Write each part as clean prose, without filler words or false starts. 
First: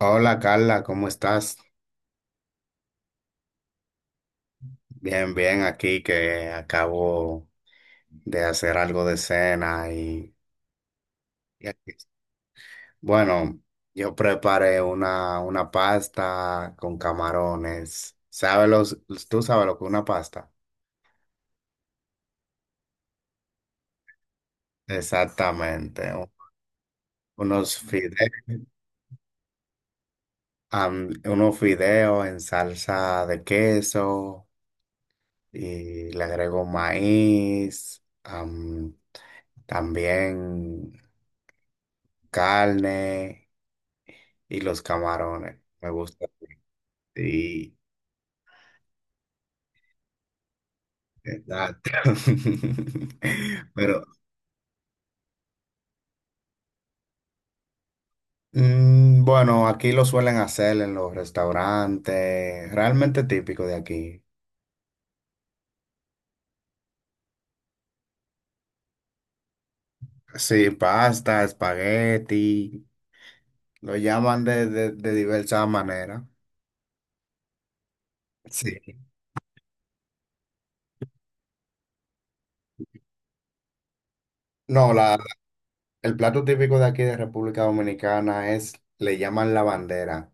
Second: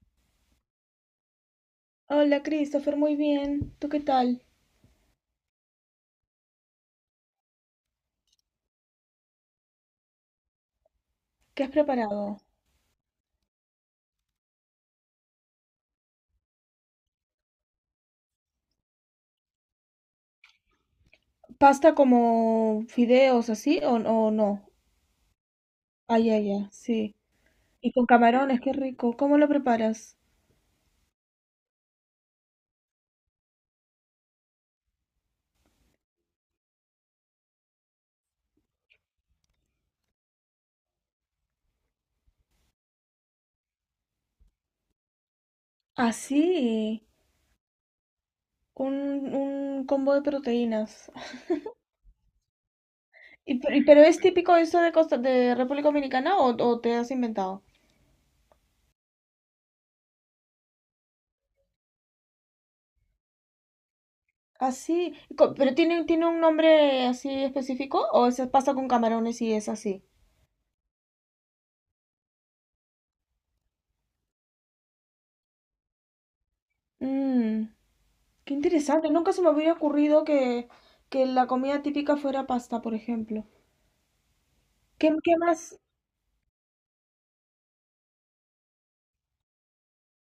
Hola Carla, ¿cómo estás? Hola, Christopher, muy bien. ¿Tú qué tal? Bien, bien, aquí que acabo de hacer algo de cena ¿Qué y has aquí- preparado? bueno, yo preparé una pasta con camarones. ¿Sabes tú sabes lo que es una pasta? ¿Pasta como fideos así o no? Exactamente, Ay, ay, ay, sí. unos Y con fideos, camarones, qué rico. ¿Cómo lo preparas? unos fideos en salsa de queso y le agrego maíz, también carne. Y los camarones, me gusta. Así, Sí, un, un combo de proteínas. exacto. ¿Pero Pero es típico eso de Costa, de República Dominicana o te has inventado? Bueno, aquí lo suelen hacer en los restaurantes, realmente típico de aquí. Así, ¿pero tiene un nombre así específico o es pasta con camarones y es así? Sí, pasta, espagueti, lo llaman de diversas maneras. Mm. Qué Sí. interesante, nunca se me hubiera ocurrido que la comida típica fuera pasta, por ejemplo. No, ¿Qué, la, qué más? el plato típico de aquí de República Dominicana es, le llaman la bandera,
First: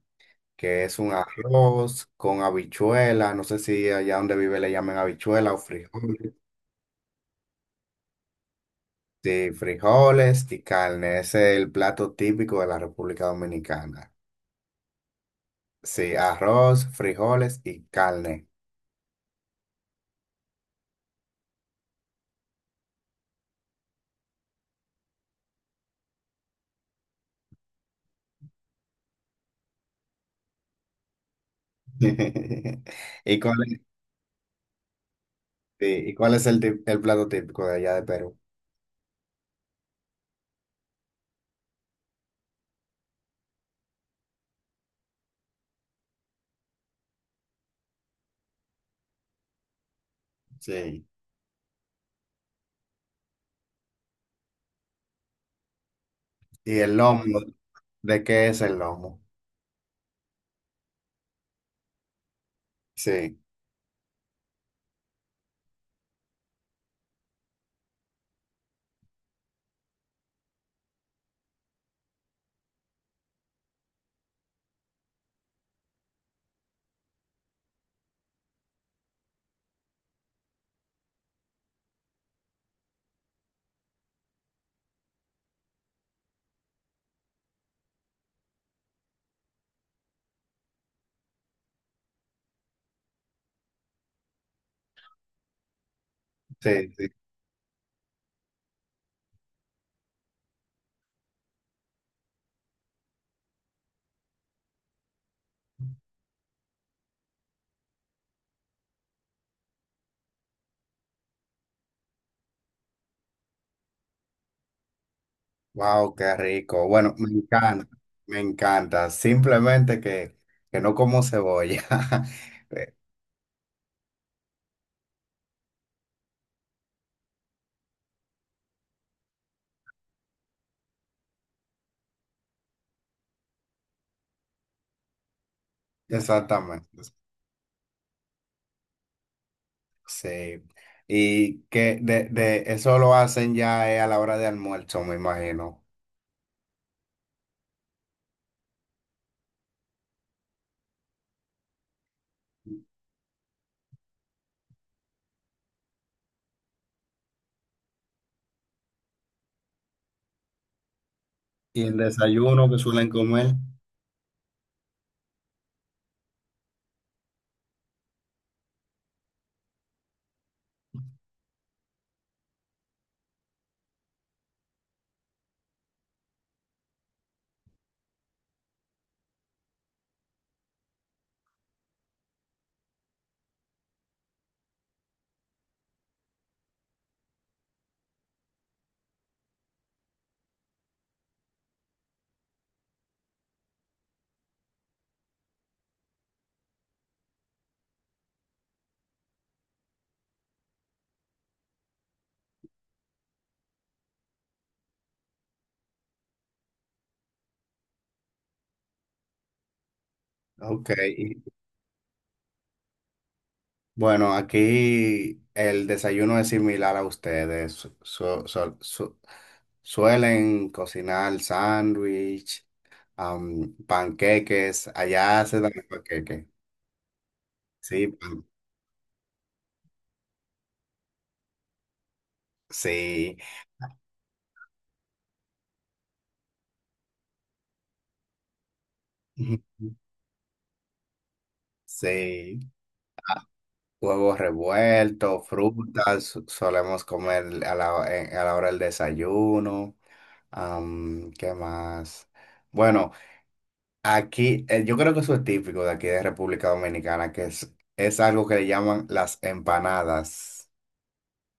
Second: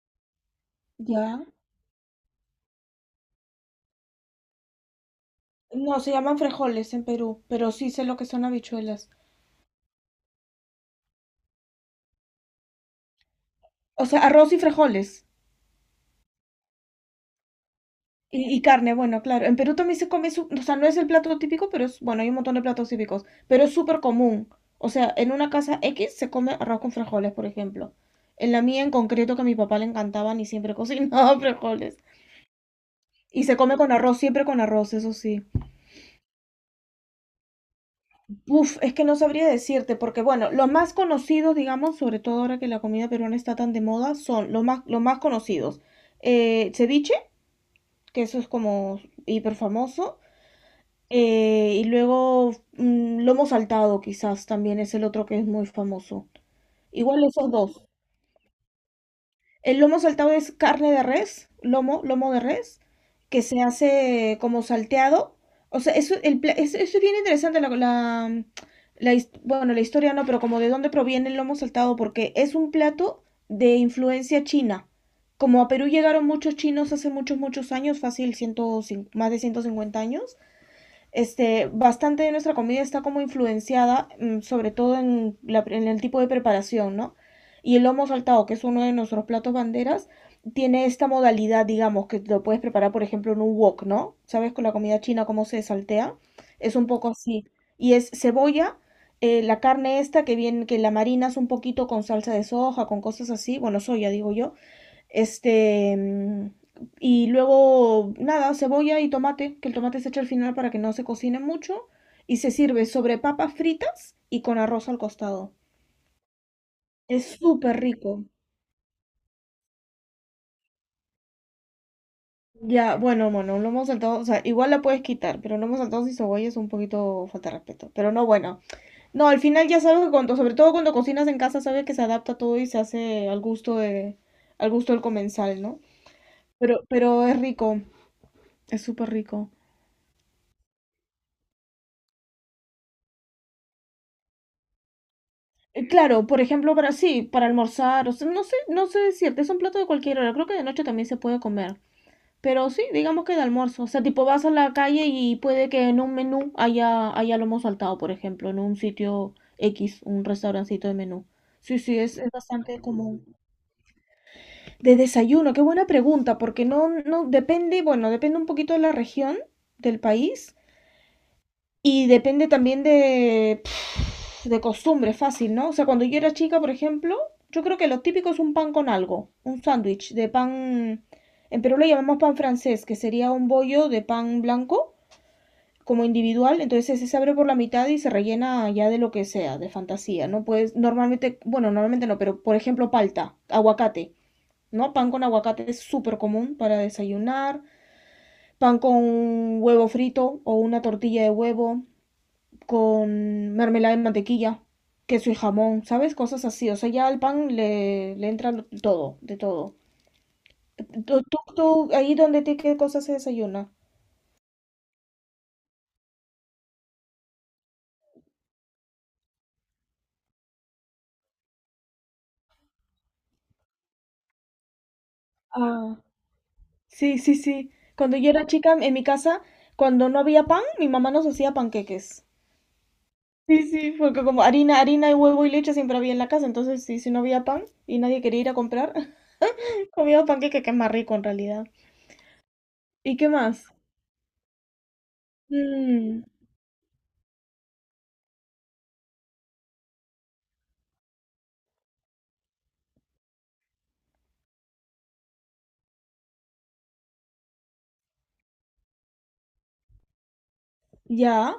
que es un Ya. arroz con habichuela. No sé si allá donde vive le llaman habichuela o No, se frijol. llaman frijoles en Perú, pero sí sé lo que son habichuelas. Sí, frijoles y carne, ese es el plato típico de la República O Dominicana. sea, arroz y frijoles. Sí, arroz, frijoles y carne. Y carne, bueno, claro. En Perú también se come, o sea, no es el plato típico, pero es, bueno, hay un montón de platos típicos, pero es súper común. O sea, en una casa X se come arroz con frijoles, por ejemplo. En la mía en concreto, que a mi papá le encantaban y siempre cocinaba frijoles. ¿Y Y se cuál come es, con arroz, siempre con arroz, eso sí. sí, y cuál es el plato típico de allá de Perú? Uf, es que no sabría decirte, porque bueno, los más conocidos, digamos, sobre todo ahora que la comida peruana está tan de moda, son los más conocidos. Ceviche, que eso es como hiper famoso. Sí. Y luego lomo saltado, quizás también es el otro que es muy famoso. ¿Y el Igual lomo? esos dos. ¿De qué es el lomo? El lomo saltado es carne de res, lomo de res, Sí, que se hace como salteado. O sea, eso es bien interesante, bueno, la historia no, pero como de dónde proviene el lomo saltado, porque es un plato de influencia china. Como a Perú llegaron muchos chinos hace muchos, muchos años, fácil, 150, más de 150 años, este, bastante de nuestra comida está como influenciada, sobre todo en el tipo de preparación, ¿no? Y el lomo saltado, que es uno de nuestros platos banderas, tiene esta modalidad, digamos, que lo puedes preparar, por ejemplo, en un wok, ¿no? ¿Sabes con la comida china cómo se saltea? Es un sí, sí. poco así. Y es cebolla, la carne esta que viene, que la marinas un poquito con salsa de soja, con cosas así, bueno, soya, digo yo este, y luego, nada, cebolla y tomate, que el tomate se echa al final para que no se cocine mucho. Y se sirve sobre papas fritas y con arroz al costado. Wow, qué rico. Bueno, me Es súper encanta, rico. me encanta. Simplemente que no como cebolla. Eh, Ya, bueno, bueno, un lomo saltado, o sea, igual la puedes quitar, pero lomo saltado sin cebolla es un poquito falta de respeto. Pero no, bueno. No, al final ya sabes que cuando, sobre todo cuando cocinas en casa, sabes que se adapta todo y se hace al gusto del comensal, ¿no? Pero, exactamente. pero es rico, es súper rico. Sí. Y que de eso lo hacen ya a la hora de almuerzo, me imagino. Claro, por ejemplo, para sí, para almorzar, o sea, no sé decirte, es un plato de cualquier hora, creo que de noche también se puede comer, pero sí, digamos que de almuerzo, o sea, tipo vas a la calle y puede que en un menú haya lomo saltado, por ejemplo, en un sitio X, un restaurancito de menú. Sí, Y el sí, es desayuno que bastante suelen común. comer. De desayuno, qué buena pregunta, porque no, no, depende, bueno, depende un poquito de la región, del país, y depende también de costumbre, fácil, ¿no? O sea, cuando yo era chica, por ejemplo, yo creo que lo típico es un pan con algo, un sándwich de pan, en Perú lo llamamos pan francés, que sería un bollo de pan blanco como individual, entonces ese se abre por la mitad y se rellena ya de lo que sea, de fantasía, ¿no? Pues normalmente, bueno, normalmente no, pero por ejemplo palta, aguacate, ¿no? Pan con aguacate es súper común para desayunar, pan con un huevo frito o una tortilla de huevo, con mermelada de mantequilla, queso y jamón, ¿sabes? Cosas así. O sea, ya al pan le entra todo, de todo. Ok. ¿Tú, tú, y- tú, ahí donde qué cosas se desayuna? Bueno, aquí el desayuno es similar a ustedes. Suelen cocinar sándwich, panqueques. Allá se dan Ah, panqueques. sí, sí, sí. Sí, Cuando yo era chica en mi casa, cuando no había pan, mi mamá nos hacía panqueques. sí. Sí, sí, porque como harina y huevo y leche siempre había en la casa, entonces sí, si no había pan y nadie quería ir a comprar, comía panqueque que es más rico en realidad. Sí. ¿Y qué más? Huevos revueltos, Mm. frutas, solemos comer a la hora del desayuno. ¿Qué más? Bueno, aquí yo creo que eso es típico de aquí de República Dominicana, que es algo que le llaman las empanadas. Ya.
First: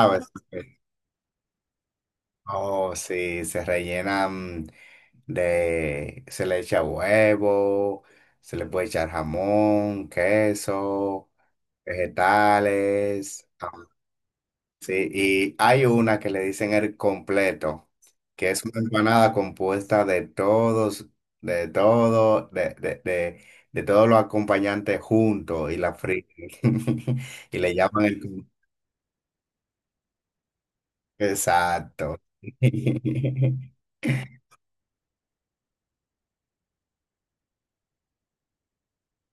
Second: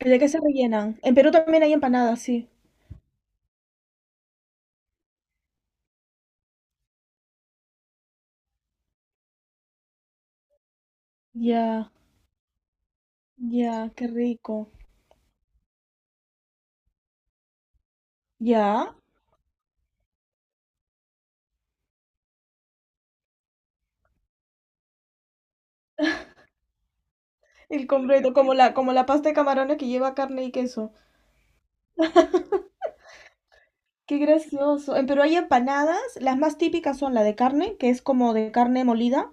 ¿De qué se rellenan? En Perú también hay empanadas, sí. Oh, sí, se rellenan se le echa huevo, se le puede echar jamón, queso, Ya, vegetales. ya, qué rico. Sí, y hay una que le dicen el completo, que es una Ya. empanada compuesta de todos, de todo, de todos los acompañantes juntos y la frita. Y le El llaman completo, como la pasta de camarones que lleva carne y queso. exacto. Qué gracioso. Pero hay empanadas, las más típicas son la de carne, que es como de carne molida,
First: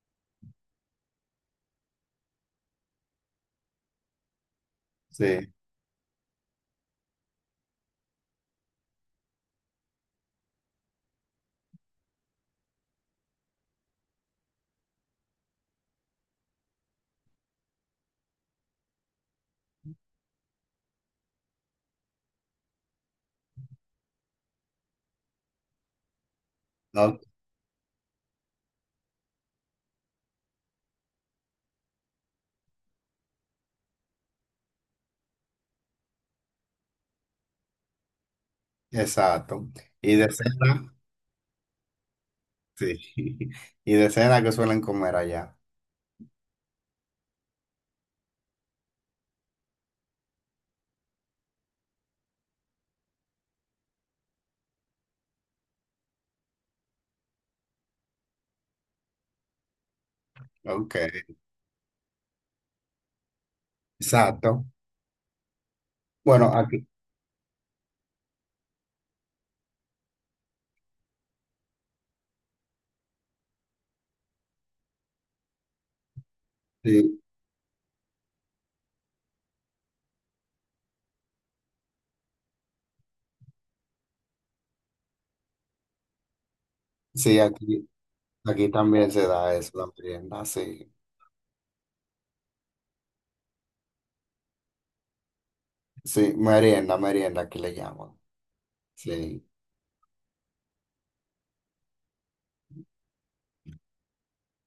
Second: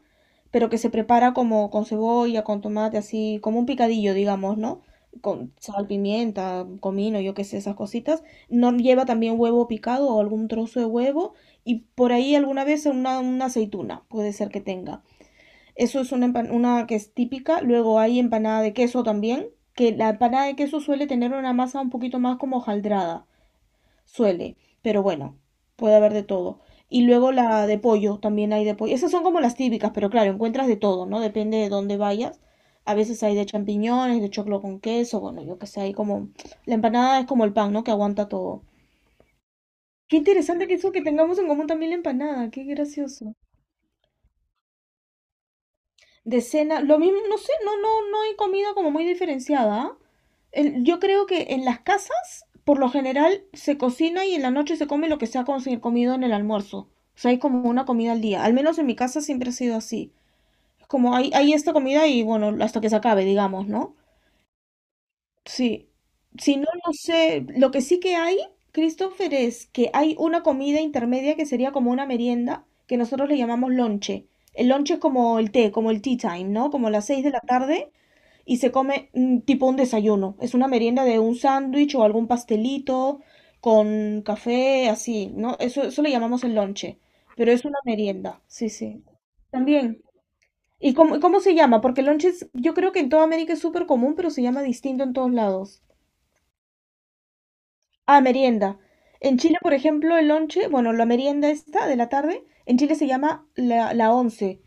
pero que se prepara como con cebolla, con tomate, así, como un picadillo, digamos, ¿no? Sí, Con sal, pimienta, comino, yo qué sé, esas cositas. No lleva también huevo picado o algún trozo de huevo y por ahí alguna vez una aceituna, puede ser que tenga. Eso es una que es típica. Luego hay empanada de queso también, que la empanada de queso suele tener una masa un poquito más como hojaldrada suele, pero bueno, puede haber de todo. Y no, luego la de pollo, también hay de pollo. Esas son como las típicas, pero claro, encuentras de todo, ¿no? Depende de dónde vayas. A veces hay de champiñones, de choclo con queso, bueno, yo qué sé, hay como... La empanada es como el pan, ¿no? Que aguanta todo. exacto. Y Qué de interesante que cena, eso que tengamos en común también la empanada, qué sí. gracioso. Y de cena que suelen comer allá. De cena, lo mismo, no sé, no hay comida como muy diferenciada. ¿Ah? Yo creo que en las casas, por lo general, se cocina y en la noche se come lo que se ha comido en el almuerzo. O sea, hay como una comida al día. Al menos en mi casa siempre ha sido así. Es Ok, como hay esta comida y bueno, hasta que se acabe, digamos, ¿no? exacto. Sí, Bueno, si no, aquí, no sé. Lo que sí que hay, Christopher, es que hay una comida intermedia que sería como una merienda, que nosotros le llamamos lonche. El lonche es como el té, como el tea time, ¿no? Como las sí, 6 de la tarde y se come tipo un desayuno. Es una merienda de un sándwich o algún pastelito con café, así, ¿no? Eso le llamamos el lonche, sí, pero es una aquí, merienda, sí, aquí sí. también se da eso, la También. merienda, sí. ¿Y cómo se llama? Porque el lonche yo creo que en toda América es súper común, pero se llama distinto en todos lados. Sí, merienda, merienda que le llaman. Ah, merienda. En Sí. Chile, por ejemplo, el lonche, bueno, la merienda esta de la tarde, en Chile se llama la once.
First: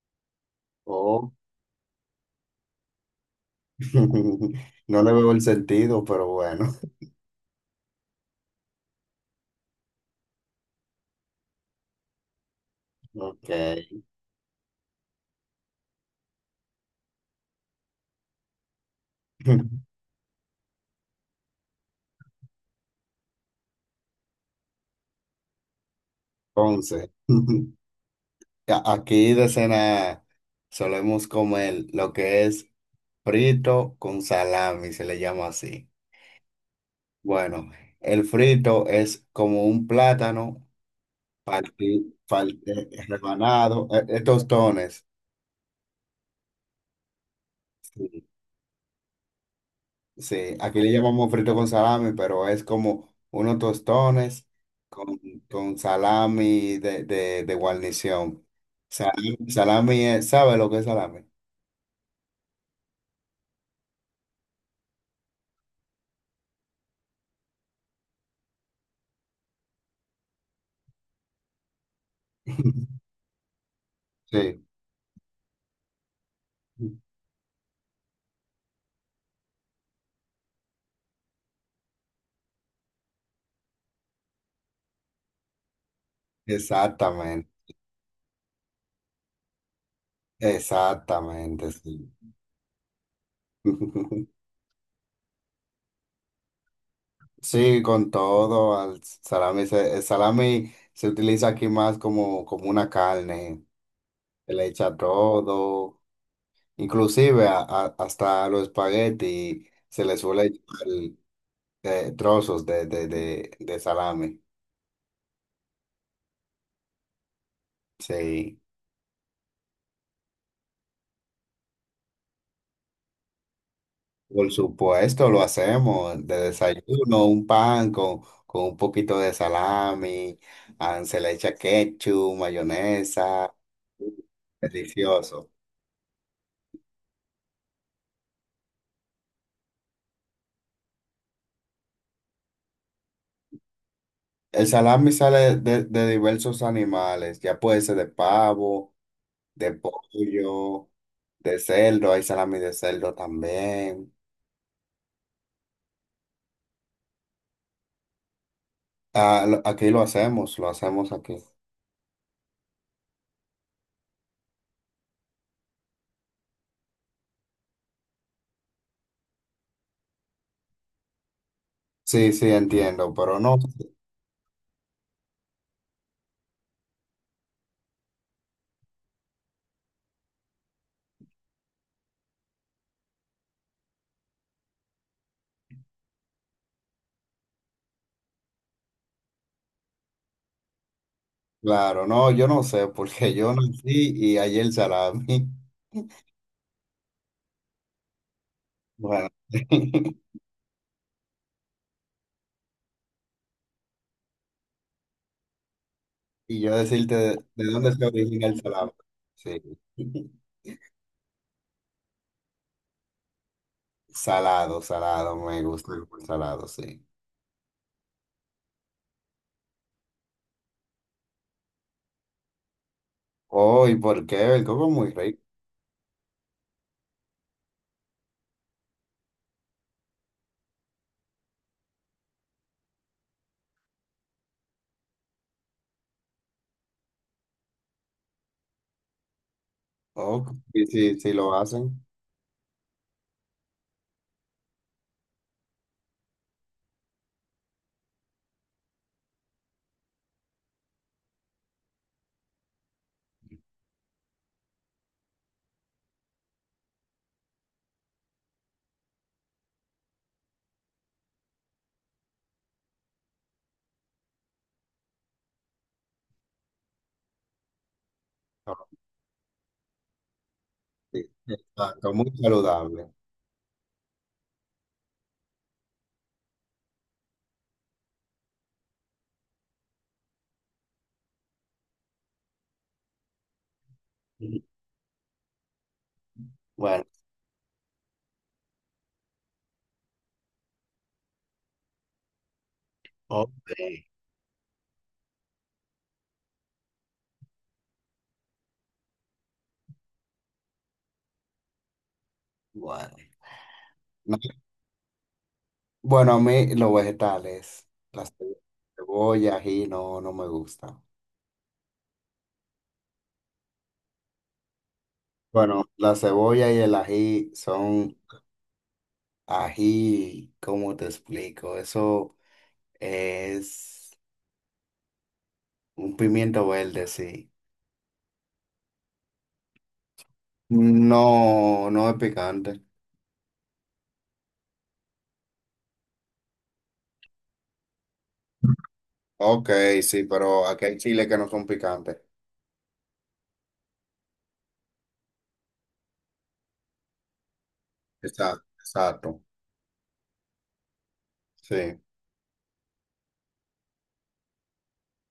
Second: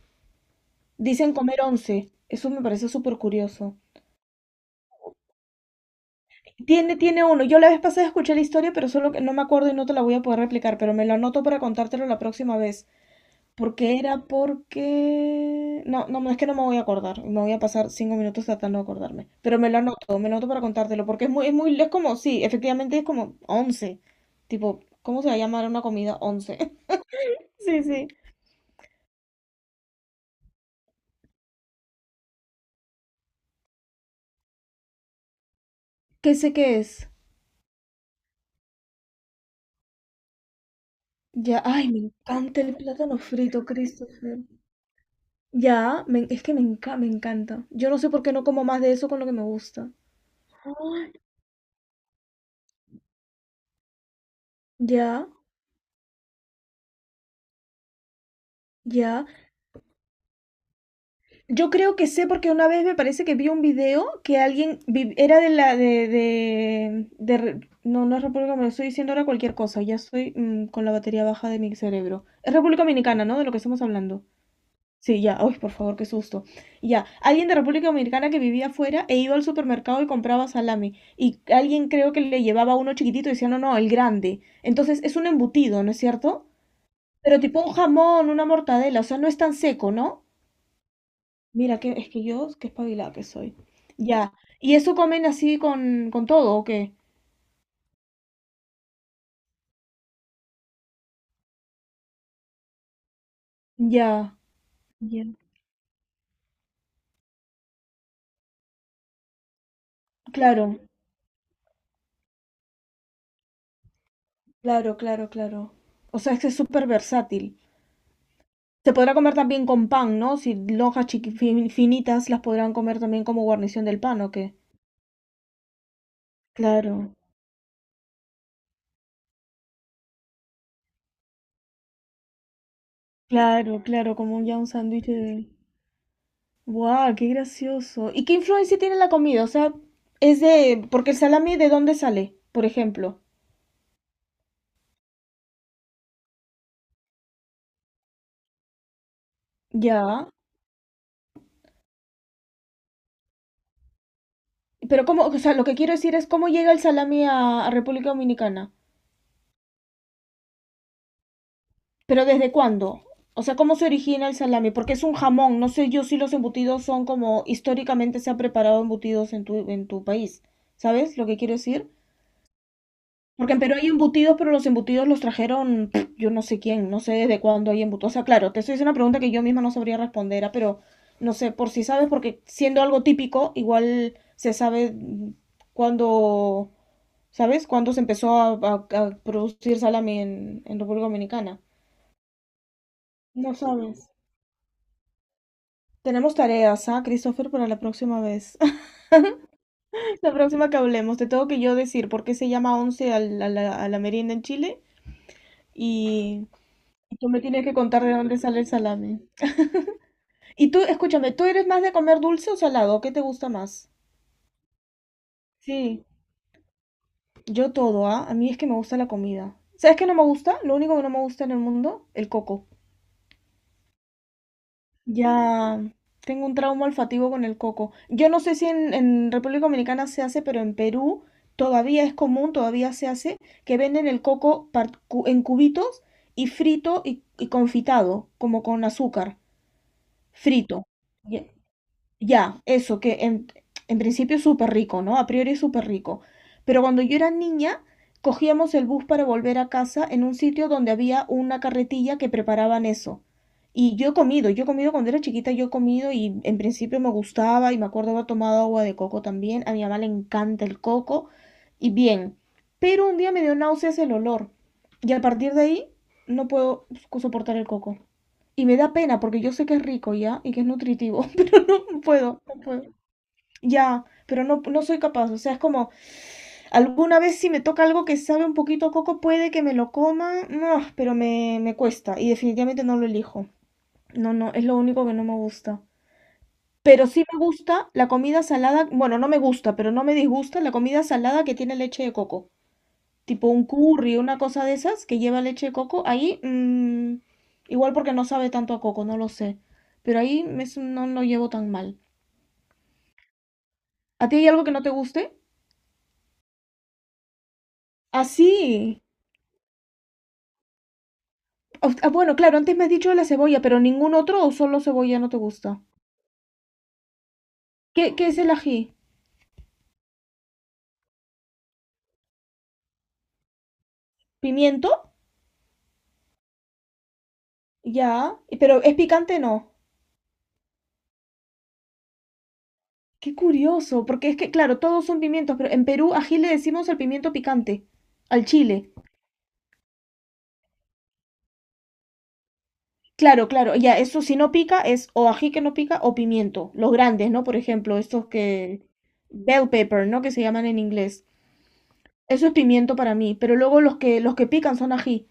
Oh, Dicen comer once. Eso me parece súper curioso. no le veo el sentido, pero bueno. Tiene, tiene uno. Yo la vez pasada escuché la historia, pero solo que no me acuerdo y no te la voy a poder replicar, pero me lo anoto para contártelo la próxima vez. Ok. Porque era porque... No, no, no, es que no me voy a acordar. Me voy a pasar 5 minutos tratando de acordarme. Pero me lo anoto, me lo anoto para contártelo, porque es muy, es como, sí, efectivamente es como once. Tipo, ¿cómo se va a llamar una comida once? Once. Sí, sí. Aquí de cena solemos comer lo que es frito con salami, se le llama así. ¿Qué sé qué es? Bueno, el frito es como un plátano Ya, ay, me encanta el plátano frito, rebanado, Christopher. tostones. Ya, es que me encanta. Yo no sé por qué no como más de eso con lo que me gusta. Sí, aquí le Ay, llamamos frito con salami, pero es como unos tostones con, ya, con salami de guarnición. ya. Salami, ¿sabe lo que es salami? Yo creo que sé porque una vez me parece que vi un video que alguien vi- era de la de Re- no, no es República Dominicana, estoy diciendo ahora cualquier cosa, ya estoy con la batería baja de mi cerebro. Es República Dominicana, ¿no? De lo que estamos hablando. Sí, Sí, ya. Uy, por favor, qué susto. Ya. Alguien de República Dominicana que vivía afuera e iba al supermercado y compraba salami. Y alguien creo que le llevaba uno chiquitito y decía, no, no, el grande. Entonces es un embutido, ¿no es cierto? Pero exactamente, tipo un jamón, una mortadela, o sea, no es tan seco, ¿no? exactamente, Mira, es sí. que yo, qué espabilada que soy. Ya. ¿Y eso comen así con todo o qué? Sí, con todo, al salami, el salami se utiliza aquí más como, como una carne, Ya. se le echa Ya. todo, inclusive hasta los espaguetis se le suele Claro, echar de trozos de salami. claro, claro, claro. O sea, es que es súper versátil. Sí, Se podrá comer también con pan, ¿no? Si lonjas finitas las podrán comer también como guarnición del pan, ¿o por qué? supuesto, lo hacemos de Claro, desayuno, un pan con un poquito de salami, ah, se le echa ketchup, mayonesa, claro, claro, como ya un sándwich de... delicioso. ¡Guau! ¡Qué gracioso! ¿Y qué influencia tiene la comida? O sea, es de... Porque el salami, ¿de dónde sale? Por ejemplo. El salami sale de diversos animales, ya puede ser de pavo, de Ya. pollo, de cerdo, hay salami de cerdo también. Pero cómo, o sea, lo que quiero decir es cómo llega el salami a República Dominicana. Ah, aquí lo hacemos aquí. Pero ¿desde cuándo? O sea, ¿cómo se origina el salami? Porque es un jamón. No sé yo si los embutidos son como históricamente se han preparado embutidos en tu país. ¿Sabes lo que quiero decir? Sí, sí, entiendo, pero Porque no. en Perú hay embutidos, pero los embutidos los trajeron yo no sé quién, no sé desde cuándo hay embutidos. O sea, claro, te estoy haciendo una pregunta que yo misma no sabría responder, pero no sé, por si sabes, porque siendo algo típico, igual se sabe cuándo, ¿sabes? Cuándo se empezó a producir salami en República Dominicana. Claro, no, yo no sé, porque yo No nací sabes. y hay el salami. Tenemos tareas, ¿ah, Christopher, para la próxima vez? Bueno, La próxima que hablemos, te tengo que yo decir por qué se llama once a la merienda en Chile y, y yo decirte y tú me de tienes que dónde contar se de dónde origina el sale el salami. salame. Sí. Y tú, escúchame, ¿tú eres más de comer dulce o salado? ¿Qué te gusta más? Salado, salado, me gusta Sí, el salado, sí. yo todo, ¿ah? A mí es que me gusta la comida. ¿Sabes qué no me gusta? Lo único que no me gusta en el mundo, el coco. Oh, ¿y por qué? El coco es muy rico. Ya tengo un trauma olfativo con el coco. Yo no sé si en República Dominicana se hace, pero en Perú todavía es común, todavía se hace, que venden el coco en cubitos y frito y confitado, como con azúcar, Oh, sí, frito. sí, sí Ya. lo hacen. Ya, eso, que en principio es súper rico, ¿no? A priori es súper rico. Pero cuando yo era niña, cogíamos el bus para volver a casa en un sitio donde había una carretilla que preparaban eso. Y yo he comido cuando era chiquita, yo he comido y en principio me gustaba y me acuerdo haber tomado agua de coco también. A mi mamá le encanta el coco y bien. Pero un día me dio náuseas el olor y a partir de ahí no puedo soportar el coco. Y me Oh, da pena porque yo sé que es rico ya y que es nutritivo. sí. No Exacto, muy puedo, no puedo. saludable. Ya, pero no, no soy capaz. O sea, es como, alguna vez si me toca algo que sabe un poquito a coco, puede que me lo coma. No, pero me cuesta. Y definitivamente no lo elijo. No, no, Ujú. es lo único que no me gusta. Bueno, Pero sí me gusta la comida salada. Bueno, no me gusta, pero no me disgusta la comida salada que tiene leche de coco. Tipo un ok, curry, una cosa de esas que lleva leche de coco. Ahí, igual porque no sabe tanto a coco, no lo sé. Pero no lo llevo tan mal. bueno. ¿A ti No, hay algo que no te guste? bueno, a mí los vegetales, las Así. cebollas, ají, no, no me gusta. Ah, bueno, claro, antes me has dicho de la cebolla, pero ningún otro o solo cebolla no te gusta. Bueno, la cebolla y el ají ¿Qué, son qué es el ají? ají, ¿cómo te explico? Eso es ¿Pimiento? un pimiento verde, sí. Ya. Y- Pero es picante, no. No, no es picante. Qué curioso, porque es que, claro, todos son pimientos, pero en Perú ají le decimos al pimiento picante, al chile. Ok, sí, pero aquí hay chiles que no son picantes. Claro, claro, ya, eso si no pica es o ají que no pica o pimiento. Los grandes, ¿no? Por ejemplo, estos Exacto, que... exacto. Bell pepper, ¿no? Que se llaman en inglés. Sí. Eso es pimiento para mí, pero luego los que pican son ají.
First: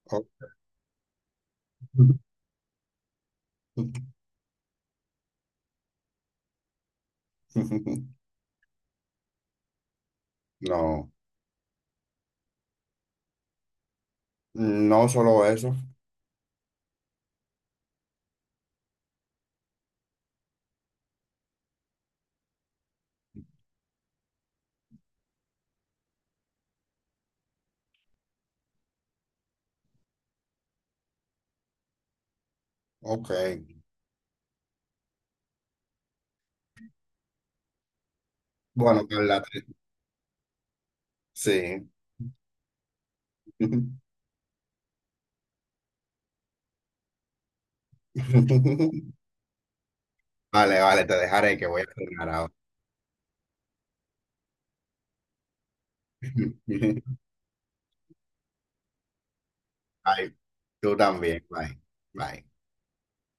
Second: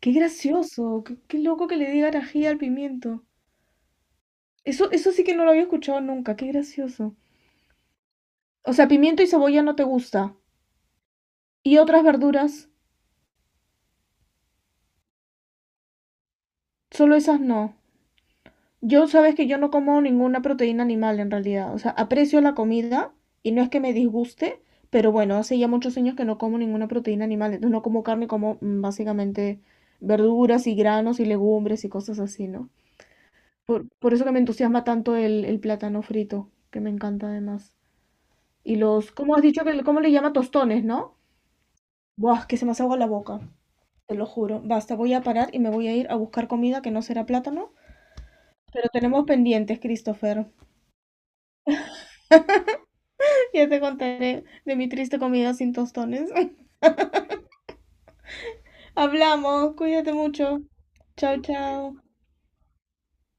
Qué O- gracioso, qué loco que le digan ají al pimiento. Eso sí que no lo había escuchado nunca, qué gracioso. O sea, pimiento y cebolla no te gusta. No, ¿Y otras verduras? no solo eso. Solo esas no. Yo sabes que yo no como ninguna proteína animal en realidad. O sea, aprecio la comida y no es que me disguste, pero bueno, hace ya muchos años que no como ninguna proteína animal. Entonces no como carne, como básicamente verduras y granos y legumbres y cosas así, ¿no? Ok. Por eso que me entusiasma tanto el plátano frito, que me encanta además. Y Bueno, los, ¿cómo Carla, has dicho te- que, cómo le llama tostones, no? sí. Buah, que se me hace agua la boca, te lo juro. Basta, voy a parar y me voy a ir a buscar comida que no será plátano. Pero tenemos pendientes, Christopher. Vale, vale, te dejaré que voy a cenar ahora. Ya te contaré de mi triste comida sin tostones. Hablamos, cuídate Bye. mucho. Tú Chao, también. Bye. chao. Bye.